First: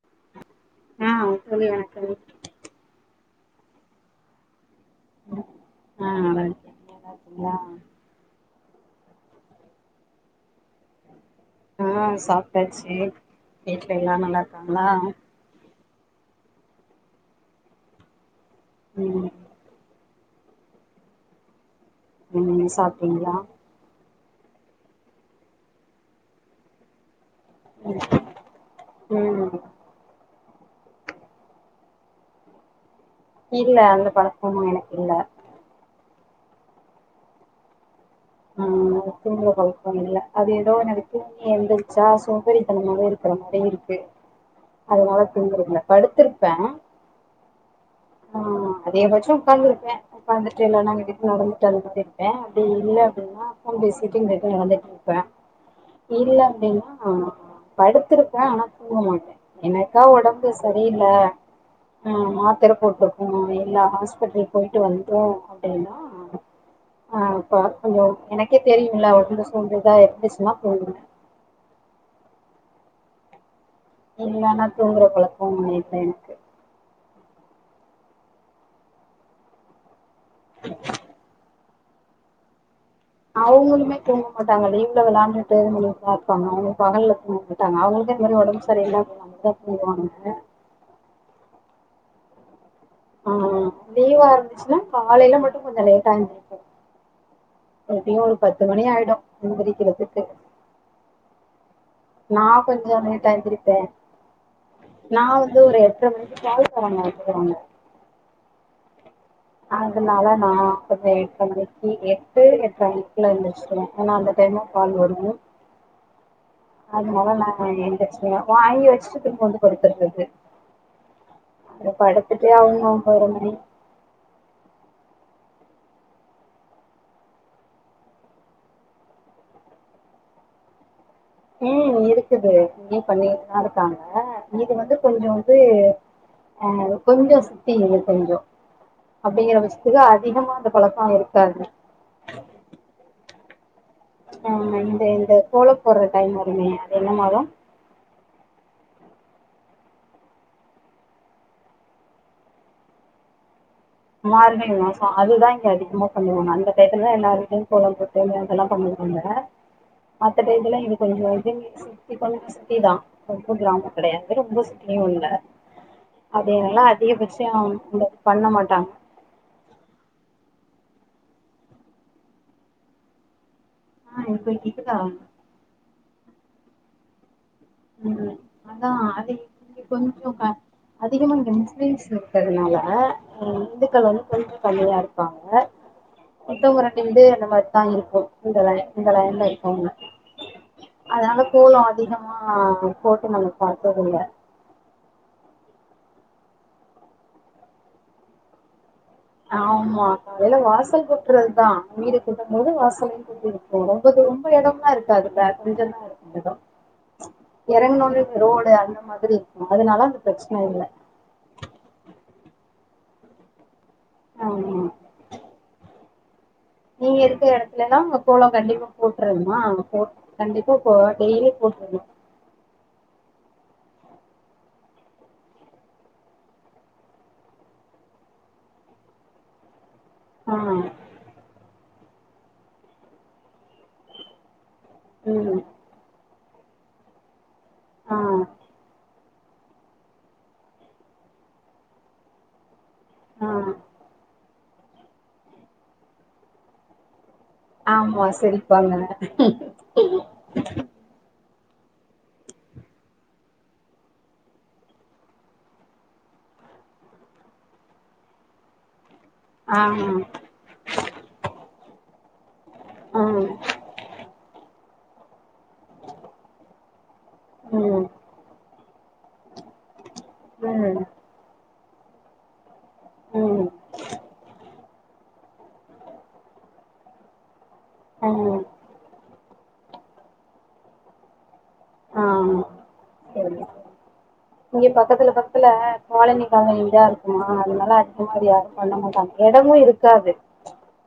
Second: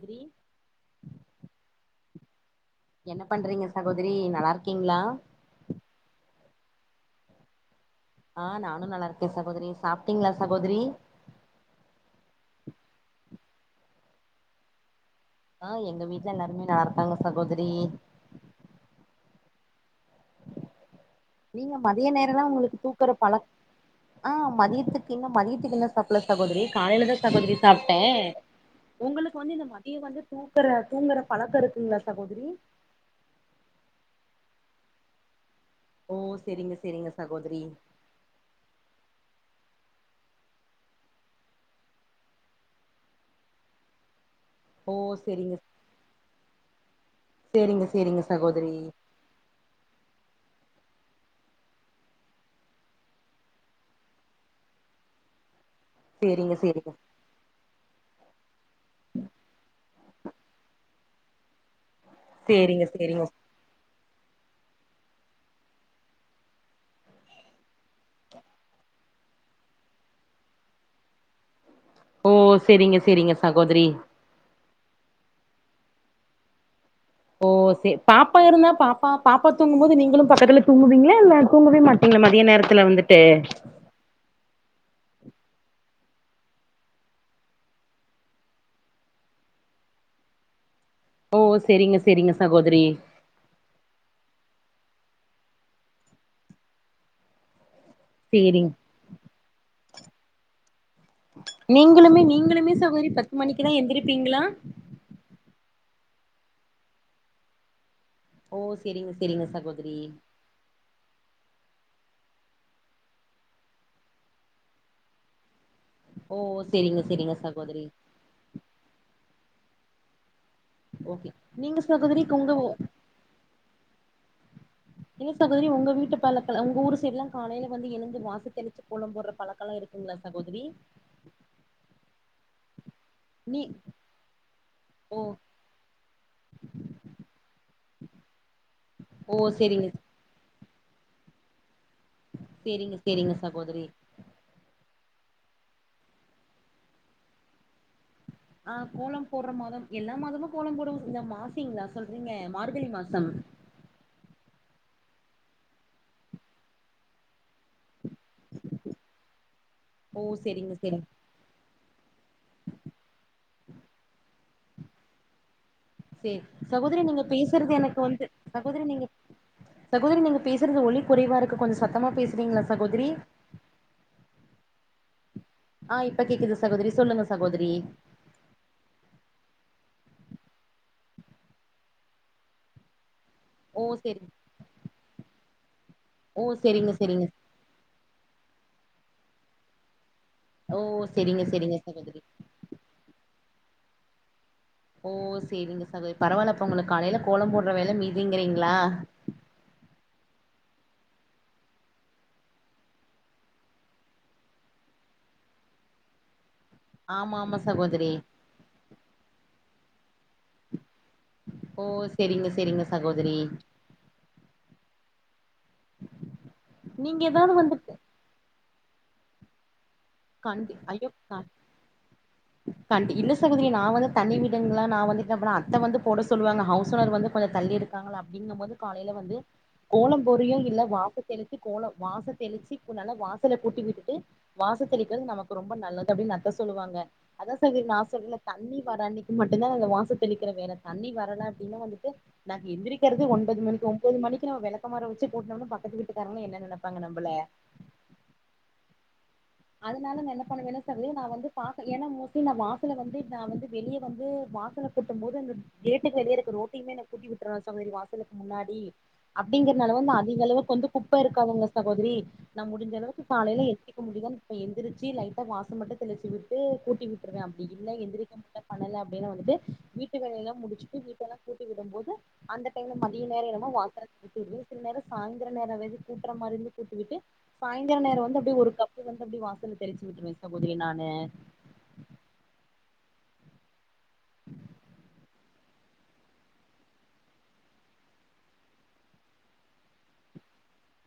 Green ஆ சொல்லு எனக்கு என்ன பண்றீங்க சகோதரி நல்லாருக்கீங்ளா? ஆ நல்லாருக்கே நீங்க நல்லாருக்கிங்ளா? ஆ நானும் நல்லாருக்கே சகோதரி சாப்டீங்ளா சகோதிரி? ஆ சாப்டாச்சு வீட்ல எல்லா நல்லாருக்காங்ளா? ஆஹ் எங்க வீட்ல எல்லாருமே நல்ல இருக்காங்க சகோதரி ம் இல்ல மதிய ம் நேரலாம் நீங்க உங்களுக்கு தூக்குற சாப்ட்டீங்களா பழக் ஆஹ் மதியத்துக்கு இன்னும் மதியத்துக்கு இன்னும் சாப்புல்ல சகோதிரி காலைல தான் சகோதிரி சாப்ட்டேன் உங்களுக்கு வந்து ம் இந்த மதிய வந்து தூங்குற தூங்கற பழக்கம் இருக்குங்களா சகோதிரி இல்ல அந்த பழக்கம்லாம் எனக்கில்ல ஓ செரிங்க செரிங்க சகோதிரி ஆ தூங்குற பழக்கொ இல்ல அது எதோ எனக்கு தூங்கி எந்திரிச்சா சோம்பேறித்தனமாவே இருக் தனமாவே இருக்கு ஓ அதுனால செரிங்க தூங்குறதில்ல படுத்திருப்பே செரிங்க செரிங்க ஆ சகோதரி அதிகபட்சொ உக்காந்துருப்பே ஒக்காந்துட்டு இல்லனா வெளில நடந்துட்டு அது மாரி இருப்பே அப்டி இல்ல அப்டின்னா ஃபோன் பேசிட்டு இந்த எட்த்துல நடந்துட்ருப்பே இல்ல செரிங்க செரிங்க அப்டின்னா படுத்திருப்பே ஆனா தூங்க மாட்டே எனக்கா ஒடம்பு சரியில்ல ம் மாத்திர செரிங்க செரிங்க போட்டுப்போ இல்ல ஹாஸ்பிட்டல் போயிட்டு வந்தோ அப்டின்னா ஆ ப கொஞ்சோ எனக்கே தெரியுல்ல ஒடம்பு சோம்பே தா இருந்துச்சுனா தூங்குவே ஓ செரிங்க செரிங்க சகோதரி இல்லன்னா தூங்குற பழக்கம் இல்ல எனக்கு ஓ சேர் பாப்பா இருந்தா பாப்பா பாப்பா தூங்கும் போது நீங்களும் பக்கத்துல தூங்குவீங்களா இல்ல தூங்கவே மாட்டீங்களா மதிய நேரத்துல வந்துட்டு அவுங்களுமே தூங்க மாட்டாங் மாட்டாங்க லீவ்ல வெளாண்டுட்டு அதே மாரிதான் இருப்பாங்க அவுங்க பகல்ல தூங்க மாட்டாங்க அவுங்களுக்கே இந்த மாரி உடம்பு சரி இல்லனா போய்டு வருவாங்க ஓ செரிங்க செரிங்க சகோதரி ஆ லீவா இருந்துச்சுன்னா காலையில மட்டும் கொஞ்சோ லேட்டா எந்திரிப்போம் எப்டியும் ஒரு பத்து சேரிங் மணி ஆயிடும் எந்திரிக்கிறதுக்கு நீங்களுமே நா நீங்களுமே கொஞ்சோ சகோதரி பத்து மணிக்குதான் எந்திருப்பீங்களா நான் வந்து ஒரு எட்ர மணிக்கு பால் காரங்க வந்துருவாங்க ஒ செரிங்க செரிங்க சகோதிரி நான் எட்றமணிக்கு எட்டு எட்ற மணிக்குலாம் எந்துருச்சுருவேன் ஏனா அந்த டைம்ல தான் பால் வரும் ஓ செரிங்க செரிங்க சகோதரி வாங்கி வச்சுட்டு திரும்ப வந்து படுத்தறது ஓகே நீங்க சகோதிரி உங்க அவங்க ஒம்போதர மணி இல்ல சகோதரி உங்க வீட்டு பழக்க ஊர் சைடுலா காலையில வந்து எழுந்து வாசல் தெளிச்சு கோலம் போடற பழக்கம்லா இருக்கா இல்ல சகோதரி ம் இருக்குது இங்கயும் நீ பண்ணிட்டுதான் இருக்காங்க இது வந்து ஓ கொஞ்சோம் வந்து ஆ கொஞ்சோம் சிட்டி இது கொஞ்சோம் ஓ அப்டிங்கற செரிங்க பச்சத்துக்கு அதிகமா அந்த பழக்கம் இருக்காது செரிங்க செரிங்க சகோதரி ஆமா இந்த இந்த கோல போடுற டைம் வருமே அது என்ன மாதம் ஆ கோலம் போடற மாதம் எல்லா மாதமும் கோலம் போடுவோம் இந்த மாசிங்களா சொல்றீங்க மார்கழி மாசம் மார்கழி மாசம் அதுதான் இங்க அதிகமா பண்ணுவாங்க அந்த டைத்துலதான் எல்லாருமே கோலம் அதெல்லாம் பண்ணுவாங்க ஓ மத்த செரிங்க டயத்துல இது செரிங்க கொஞ்சோம் கொஞ்சம் சிட்டி தான் ரொம்ப கிராமம் கெடையாது ரொம்ப சிட்டியும் இல்ல சேர் அது எல்லா சகோதரி நீங்க அதிகபட்சோ பேசுறது எனக்கு இந்த இது வந்து பண்ண சகோதரி மாட்டாங்க நீங்க சகோதரி நீங்க பேசறது ஒலி கொறைவா இருக்கு கொஞ்சம் சத்தமா பேசுறீங்களா சகோதரி ஆ இப்ப கேக்குதா ஆ இப்ப கேக்குது சகோதரி சொல்லுங்க சகோதரி ம் அதா அதே இங்க கொஞ்சோ க அதிகமா இங்க முஸ்லீம்ஸ் இருக்கறதுனால ம் ஓ இந்துக்கள் வந்து செரி கொஞ்ச கம்மியா இருப்பாங்க ஓ மித்தவங்க செரிங்க ரெண்டு வீடு செரிங்க என்ன மாரி தா இருக்கோ இந்த லைன் இந்த லைன்ல இருக்கவங்க ஓ அதனால செரிங்க செரிங்க கோலோ சகோதரி அதிகமா ஆ போட்டு நாங்க பாத்ததில்ல ஓ சேரிங்க சகோதரி பரவால்ல அப்ப உங்களுக்கு காலைல கோலம் போடற வேல மீதிங்கறீங்களா ஆமா காலைல வாசல் கூட்றதுதா வீடு கூட்டும்போது வாசலயு இது ரொம்ப ரொம்ப எடம்லா இருக்காதுல்ல கொஞ்சம் தான் இருக்கும் எடம் ஆமா ஆமா இறங்கன சகோதரி ஒன்னே இந்த ரோடு அந்த மாதிரி இருக்கும் அதனால அந்த பிரச்சன இல்ல ஓ செரிங்க செரிங்க சகோதரி ஆமா [inaudible] நீங்க இருக்குற ஏதாவது வந்து எடத்துலதான் கோலம் கண்டிப்பா போட்றனுமா போட் கண்டி கண்டிப்பா போடனும் ஐயோ டெய்லி போட்றனும் கண்டி இல்ல சகோதரி நான் வந்து தனி வீடுன்லாம் நான் வந்து அப்பலாம் அத்த போட சொல்லுவாங்க ஹவுஸ் ஓனர் வந்து கொஞ்ச தள்ளி இருக்காங்களா அப்டிங்கும் போது காலைல வந்து கோலம் ஆ போட்றியோ இல்ல வாச தெளிச்சி கோலோ வாச தெளிச்சு கொ நல்லா வாசல கூட்டி விட்டுட்டு வாச தெளிக்றது நமக்கு ம் ரொம்ப நல்லது அப்டின்னு எங்க அத்த சொல்லுவாங்க அதா சகோதரி நா சொல்ற ஆ தண்ணி வர அன்னைக் கி மட்டும்தா இந்த வாச தெளிக்கிற வேல தண்ணி வரல அப்டின்னா வந்துட்டு நாங்க எந்திரிக் கிறது ஒன்பது ஆ மணிக்கு ஒம்போது மணிக்கு நம்ம வெளக்கமார வச்சு கூட்னம்னா பக்கத்து வீட்டுக்காரங்க என்ன நெனப்பாங்க நம்பள ஆமா சிரிப்பாங்க அதனால நா என்னப் பண்ணுவேன்னா சகோதரி நா வந்து பாக்க ஏன்னா மோஸ்ட்லி நா வாசல வந்து நா வந்து வெளிய வந்து வாசல கூட்டும் போது அந்த கேட்டுக்கு வெளிய இருக்க ரோட்டையுமே நா கூட்டி விட்ருவே சகோதரி வாசலுக்கு முன்னாடி ஆ அப்டிங்றனால வந்து அதிக அளவுக்கு வந்து குப்ப இருக்காதுங்க சகோதரி நா முடிஞ்ச அளவுக்கு ஆ ம் காலைல எந்திரிக்க முடியுதானு இப்ப எந்திரிச்சு லைட்டா வாசல் மட்டு தெளிச்சு விட்டு கூட்டி விட் ருவே அப்டி இல்ல ம் எந்திரிக்க முடில பண்ணல அப்டினா வந்துட்டு வீட்டு வேல எல்லா முடிச்சுட்டு ம் வீட்டெல்லா கூட் டி விடும்போது அந்த டைம்ல மதிய நேரமோ வாசல கூட்டி விட்டு சில நேரோ சாய்ந்தர நேரோ ஏதாச்சி கூட்ற மாரி இருந்து கூட்டிவிட்டு சாய்ங்கால நேரோ வந்து அப்டியே ம் ஒரு கப் அப்டி வாசல தெளிச்சு விட்ருவே சகோதரி நானு ஆமா செரி இங்க பக்கத்துல பக் கத்துல காலனி காலனி வீடா இருக்குமா அதுனால அதிகமா இது யாரு பண்ண மாட்டாங்க எடமு இருக்காது [inaudible]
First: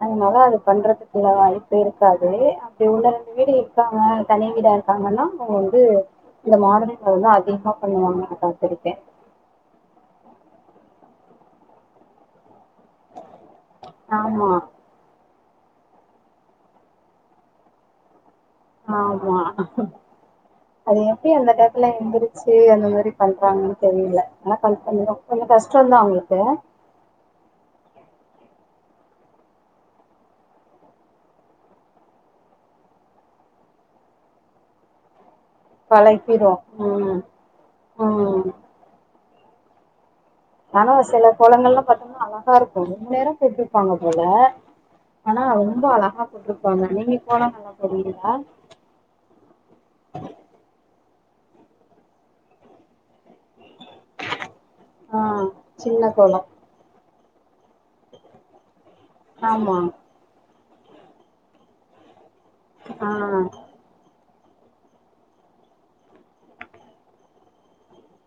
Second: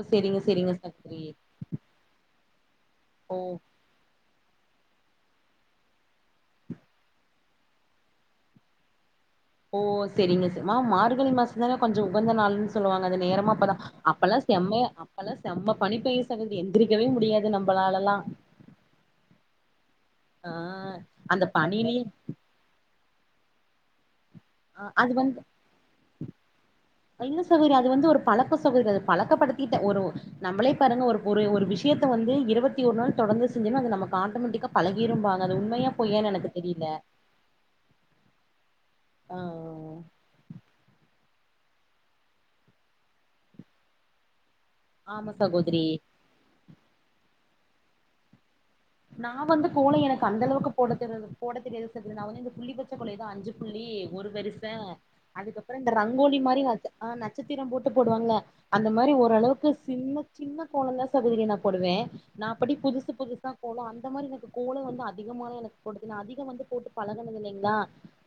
அதனால செரிங்க அது செரிங்க பண்றதுக்கு சகோதரி தகுந்த மாரி இருக்காது அப்டி ஒன்னு ரெண்டு ஓ வீடு இருக்காங்க தனி வீடா இருக்காங்கன்னா அவங்க வந்து இந்த மார்கழிம் போது அதிகோ பண்ணுவாங்க நா பாத்துருக்கே ஓ செரிங்க ச மா மார்கழி மாசந்தான கொஞ்ச உகந்த நாள்ன்னு சொல்லுவாங்க அது நேரமா அப்பதா அப்பல்லா ஆமா செம்மயா அப்பல்லா செம்ம பனி பெய்யு சகோதரி எந்திரிக்கவே முடியாது நம்பளாலல்லா ஆமா ஆ அது எப்டி அந்த டயத்துல எந்திரிச்சு ட்டு அந்த மாரி பண்றாங்கன்னு தெரியல ஆனா [inaudible] ஆ அது வந்து கொஞ்சொ கஷ்டந்தா அவங்களுக்கு இல்ல சகோதரி அது வந்து ஒரு பழக்கோ சகோதரி அது பழக்கப்படுத்திட்ட ஒரு நம்மளே பாருங்க ஒரு ஒரு ஒரு விஷயத்த வந்து இருவத்தி ஒரு நாள் தொடந்து செஞ்சோன்னா அது நமக்கு ஆட்டோமேட்டிக்கா பழகிரும்பாங்க அது உண்மையா பொய்யான்னு எனக்கு பழகிரும் தெரியல ம் ம் ஆ ஆனா சில கோலங்கள்லா பாத்தீங்கன்னா அழகா இருக்கு ரொம்ப நேரோ போட்ருப்பாங்க போல ஆமா ஆனா ரொம்ப சகோதரி அழகா போட்டுருப்பாங்க நீங்க கோலோ நல்லா போடூவீங்ளா நா வந்து கோலோ எனக்கு அந்த அளவுக்கு போட தெரியாது போட தெரியாது சகோதரி நா வந்து இந்த புள்ளி வச்ச கோலோ எதோ அஞ்சு புள்ளி ஒரு வரிச ஆ அதுக்கப்பற இந்த சின்ன ரங்கோலி கோலம் மாரி அது ஆஹ் நட்சத்திரம் போட்டு போடுவாங்கள அந்த மாரி ஒரு ஓரளவுக்கு ஆமா சின்ன சின்ன கோல தா சகோதரி நா போடுவ நா அப்டி புதுசு ஆ புதுசா கோல வந்து அந்த மாரி எனக்கு கோல வந்து அதிகமாலா எனக்கு போட தெரியாது அதிக வந்து போட்டு பழகனது இல்லங்களா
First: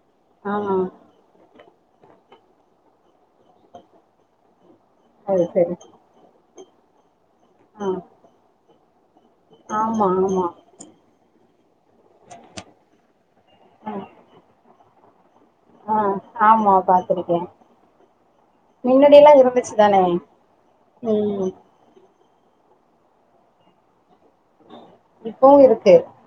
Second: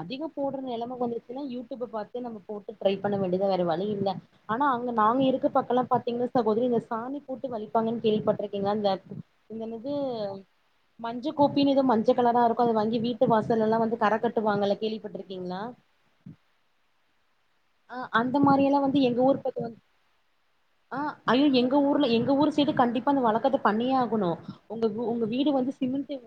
அதிக ஆ போட்ற நெலம வந்துச்சுன்னா யூடியூப் பாத்து நம்ம போட்டு ட்ரை பண்ண வேண்டியதா வேற வழி இல்ல ஆனா அங்க நாங்க அது இருக்க சரி பக்கம்ல்லா பாத்தீங்கன்னா சகோதரி இந்த சாணி போட்டு ஆ வளிப்பாங்கன்னு கேள்விப்பட்டிருக்க என்ன இந்த என்னது ஆமா ஆமா மஞ்ச கூப்பினு எதோ மஞ்ச கலரா இருக்கும் அத வாங்கி வீட்டு வாசல்லா ஆ வந்து கரை கட்டுவாங்கல்ல கேள்விப்பட்ருக்கீங்களா ஆ ஆமா பாத்துருக்கே ஆ அந்த மாரி எல்லா வந்து எங்க ஊர் பக்கோ வந்து தானே ஆ ஐயோ ம் எங் எங்க ஊர்ல எங்க ஊர் சைடு கண்டிப்பா வந்த வழக்கத பண்ணியே ஆகணும் உங்க உங்க வீடு இப்பவு வந்து இருக்கு சிமண்ட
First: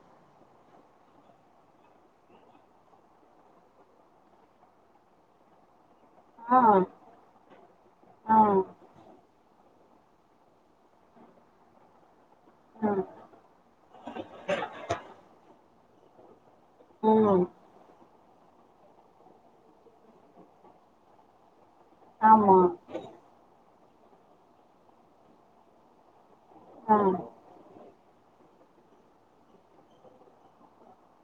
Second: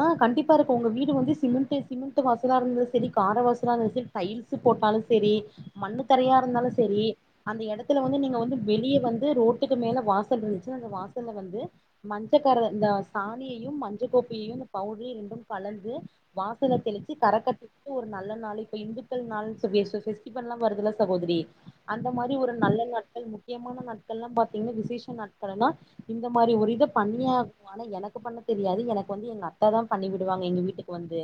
அ கண்டிப்பா இருக்கு உங்க வீடு வந்து சிமெண்ட் சிமெண்ட் வாசலா இருந்தது சரி கார வாசலா இருந்தா சரி டைல்ஸ் போட்டாலு சரி மண்ணு தரையா ஆ இருந்தாலு சரி அந்த இடத்துல வந்து ஆ நீங்க வந்து ஆ வெளிய வந்து ரோட்டுக்கு மேல வாசல் இருந்துச்சு அந்த வாசல்ல வந்து மஞ்சக்கர இந்த சாணியையும் மஞ்சக்க கோப்பையையும் இந்த பவுடரி ரெண்டும் கலந்து வாசல தெளிச்சு ம் கரக்கட்டரத்துக்கு ஒரு நல்ல நாள் இப்போ இந்துக்கள் நாள்ளு சொ வருதுல்ல சகோதரி அந்த மாதிரி ஒரு ஆமா நல்ல நாட்கள் முக்கியமான நாட்கள்லா பாத்தீங்கன்னா விசேச நாட்கள்னா இந்த மாதிரி ஒரு இத ஆ பண்ணிய ஆனா எனக்கு பண்ண தெரியாது எனக்கு வந்து எங்க அத்த தா பண்ணி விடுவாங்க எங்க வீட்டு வந்து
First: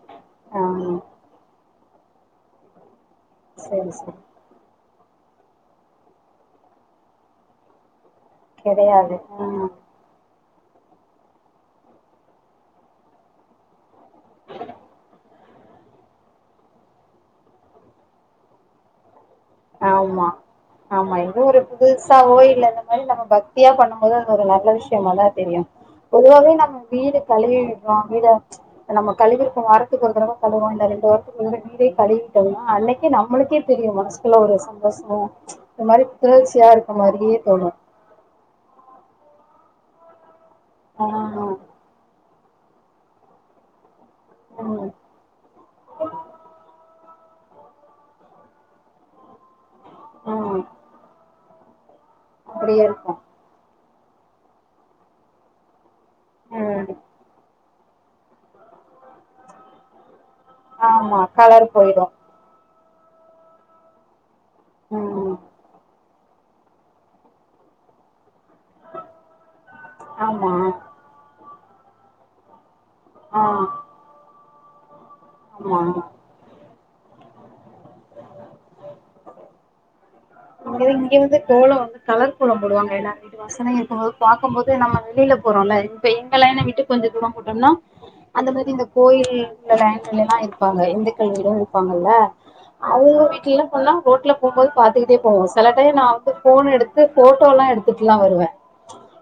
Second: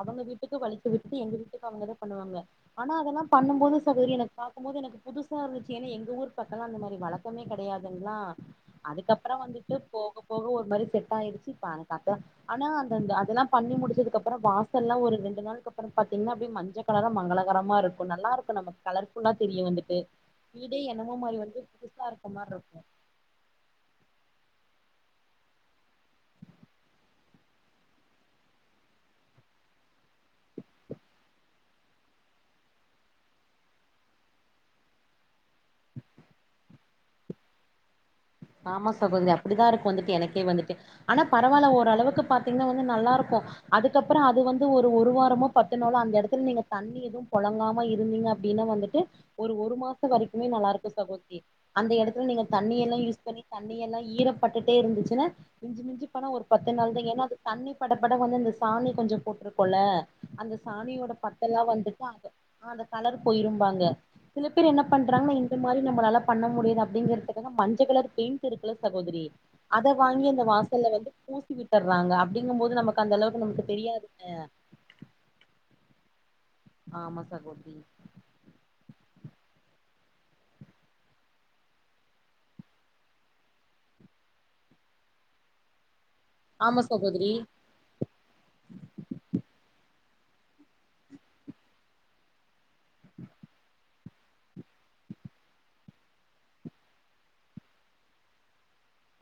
அவங்க வீட்டுக்கு வலிச்சு ஆமா விட்டு எங்க வீட்டுக்கு அவங்கத பண்ணுவாங்க ஆனா அதெல்லா பண்ணும் போது சரி சகோதரி சரி எனக்கா பாக்கும் போது எனக்கு புதுசா இருந்துச்சு ஏன்னா எங்க ஊர் பக்கம்லா அந்த மாதிரி வழக்கமெ கிடையாதுங்களா கெடையாது அதுக்கப்பற ம் வந்துட்டு போக போக ஒரு மாதிரி செட் ஆயிடுச்சு இப்ப ஆனா அந்த அதெல்லா பண்ணி முடிச்சதுக்கு அதுக்கு அப்ரோ வாசல்லா ஒரு ரெண்டு நாளுக்கு அப்பற பாத்தீங்கன்னா அப்டியே மஞ்ச கலர மங்களகரமா இருக்கும் நல்லா இருக்கும் நம்ம கலர் ஆமா ஆமா மாரி எங்க வந்து ஒரு புதுசா இருக்க மாரி கோயில இருக்கு மாதிரி நம்ம பக்தத்தியா பண்ணும்போது அது ஒரு நல்ல விஷயமாதா தெரியும் பொதுவாவே நம்ம வீடு கழுவிடுறோ வீட நம்ம கழுவிருப்ப வாரத்துக்கு ஒரு தடவ கழுவோ ரெண்டு வாரத்துக்கு ஒரு தடவ வீடே கழுவிட்டோம்னா அன்னிக்கே நம்மளுக்கே தெரியும் மனசுக்குள்ள ஒரு சந்தோஷ இந்த மாதிரி பிரச்சியா இருக்க மாதிரியே தோணும் ஆமா சகோதரி அப்டிதா இருக்கும் வந்துட்டு எனக்கே வந்துட்டு ஆனா ஆ பரவாயில்ல ஓரளவுக்கு பார்த்த நல்லா இருக்கும் அதுக்கப்பற அது வந்து ம் ஒரு வாரமோ பத்து நாளோ அந்த இடத்துல நீங்க தண்ணி எது போழங்காம இருந்தீங்க அப்டின்னா வந்துட்டு ஒரு ஒரு மாச வரைக்குமே ம் நல்லா இருக்கும் சகோதிரி அந்த இடத்துல நீங்க தண்ணி அப்டியே எல்லா இருக்கு யூஸ் பண்ணி தண்ணி எல்லா ஈரப்பட்டுட்டே இருந்துச்சுன்னா மிஞ்சு மிஞ்சு ஒரு பத்து ம் நாள்தா ஏன்னா அது தண்ணி பட பட வந்து இந்த சாணி கொஞ்ச போட்டுருக்கோல அந்த சாணியோட ஆமா பத்த எல்லா கலர் வந்துட்டு போயிடு அந்த கலர் போயிருும்பாங்க சில பேர் என்ன பண்றாங்கன்னா ம் இந்த மாதிரி நம்மளால பண்ண முடியாது அப்டிங்கறதுக்காக மஞ்ச கலர் பெயிண்ட் இருக்கல சகோதரி அத வாங்கி அந்த ஆமா வாசல வந்து பூசி விட்டுர்றாங்க அப்டிங்கும் போது நமக்கு அந்த ஆ அளவுக்கு நமக்கு தெரியாதுல ஆமா ஆமா சகோதிரி ஏதோ இங்கிருந்து கோல வந்து கலர் கோல போடுவாங்க எல்லாருமே வாசனை இருக்கும் போது இப்ப பார்க்க போது நம்ம வெளியில போறோம்ல இப்ப எங்க லைன்ல ஆமா விட்டு கொஞ்ச தூர சகோதரி போட்டோம்னா அந்த மாரி இந்த கோயில் லைன்ல எல்லா இருப்பாங்க இந்துக்கள் வீடு இருப்பாங்கல்ல அவங்க வீட்லலா சொன்னா ரோட்ல போம் போது பாத்துக்கிட்டே சில டைம் நா வந்து ஃபோன் எடுத்து ஃபோட்டோல்லா எடுத்துட்ல்லா வருவ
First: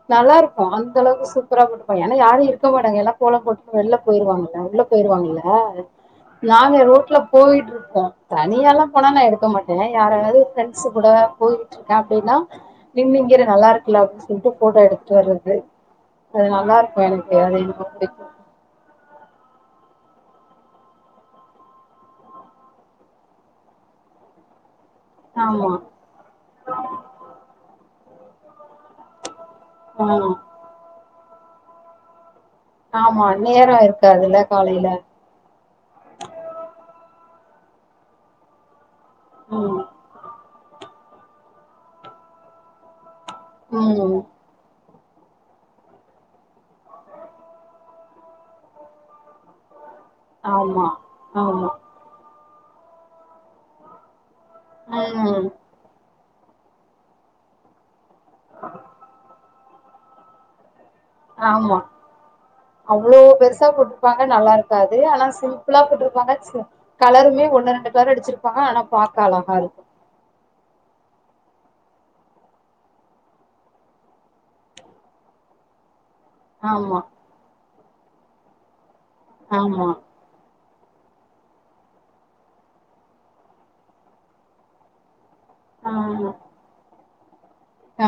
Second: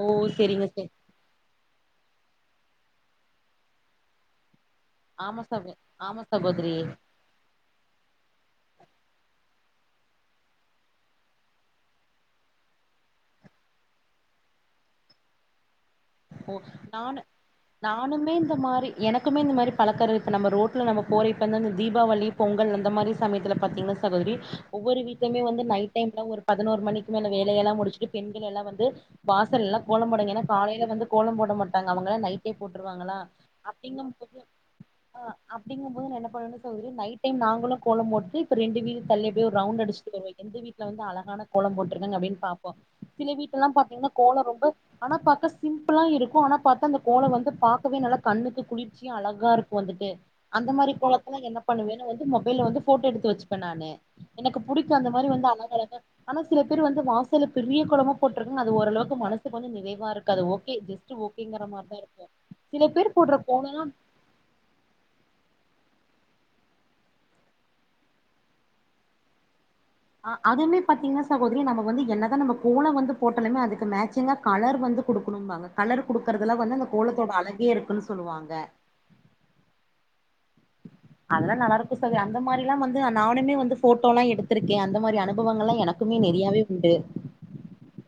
ஓ நல்லாருக்கு செரிங்க செரி அந்த அளவுக்கு சுப் சூப்பரா போட்டுப்பாங்க ஏனா யாரு இருக்க மாட்டாங்க எல்லா கோல போட்டுட்டு வெளில போயிருவாங்க உள்ளப் ஆமா போயிருவாங்கல்ல சகோ ஆமா சகோதரி நாங்க ரோட்லப் போயிட்டு இருப்போ தனியால்லா போனா நா எடுக்க மாட்டே யாராது ஃபிரண் ஃபிரிண்ட்ஸ் கூட போயிட்டு இருக்கே அப்டினா இங் இங்கிரு நல்லா இருக்குல அப்டினு சொல்லிட்டு ஃபோட்டோ எடுத்து வர்றது அது நல்லா இருக்கு எனக்கு அது ரொம்ப புடிக்கு தே இந்த மாரி எனக்குமே இந்த மாரி பழக்க இருக் இப்போ நம்ப ரோட்ல நம்ப போறோ இப்போ வந்து இந்த தீபாவளி பொங்கல் அந்த மாரி சமயத்தில பாத்தீங்கன்னா சகோதரி ஒவ்வொரு வீட் எம வந்து ஆமா நைட் டைம்ல ஒரு பதினோரு மணிக்கு மேல வேலையெல்லா முடிச்சுட்டு பெண்கள் எல்லா வந்து வாசல் எல்லா கோலம் போடுங்க ஏன்ன ஆ காையில வந்து கோலம் போட மாட்டாங்க அவங்கள நைட் ஆமா நேர இருக்காதுல்ல காலையில அப்டிங்கும் போது நா என்ன பண்ணுவனா தோழி நைட் டைம் நாங்களு கோலம் போட்டுட்டு இப்ப ரெண்டு வீடு தள்ளி அப்டி போய் ஒரு ம் ரவுண்ட் அடிச்சுட்டு வருவ எந்த வீட்ல வந்து அழகான கோலம் போட்ருக்காங்க அப்டினு பாப்போ சில வீட்லல்லா பாத்தீங்கன்னா ம் கோல ரொம்ப ஆனா பக்கஸ் சிம்பிளா இருக்கு ஆனா பாத்தா அந்த கோலோ வந்து பாக்கவே நல்லா கண்ணுக்கு குளிர்ச்சியு அழகா இருக்கு வந்துட்டு அந்த ஆமா மாரி கோலத்துலா என்ன ஆமா பண்ணுவேனு வந்து மொபைல்ல வந்து ஃபோட்டோ எடுத்து வச்சுப்ப நானு எனக்கு புடிக்கு அந்த மாரி வந்து ம் அழகு அழகா ஆனா சில பேர் வந்து வாசல பெரிய கோலமா போட்ருக்காங்க அது ஓரளவுக்கு மனசுக்கு வந்து நிறைவா இருக்கு அது ஓகே ஜஸ் ஓகேங்கிற ஆமா மாரி தா இருக்கு சில பேர் போடுற கொலோல்லா ப்பாக்க நல்லா இருக்காது ஆனா சிம்பிளா போட்ருப்பாங்க கலருமே ஒண்ணு ரெண்டு கலர் அடிச்சிருப்பாங்க ஆனா பாக்க அழகா இருக்கு அதுமே பாத்தீங்கன்னா சகோதரி நம்ம வந்து என்னதா நம்ம கோல வந்து போட்டலுமே அதுக்கு மேச்சிங்கா கலர் வந்து குடுக்குணும்பாங்க கலர் கொடுக்குறதெலா வந்து அந்த ஆமா கோலத்தோட அழகே இருக்குனு சொல்லுவாங்க ஆமா அதெல்லா நல்லா இருக்கு சகோ அந்த மாரிலா வந்து நானுமே வந்து ஃபோட்டோ எல்லா எடுத்திருக்கே அந்த மாரி அனுப் ம்பவங்கள்ளா எனக்குமே நெறையவே உண்டு ஆ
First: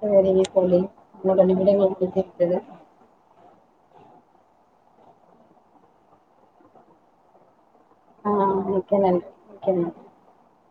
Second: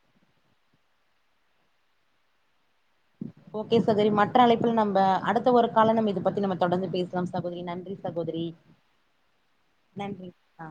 சரிங்க தோழி இன்ன நிமிடங்கள் முடிந்து விட்டது ஓகே சகோரி மற்ற அழைப்புல நம்ப அடுத்த ஒரு காலம் நம்ம இத பத்தி நம்ம தொடந்து பேசலாம் சகோதரி நன்றி சகோதரி ஆ மிக்க நன்றி மிக்க நன்றி ஆ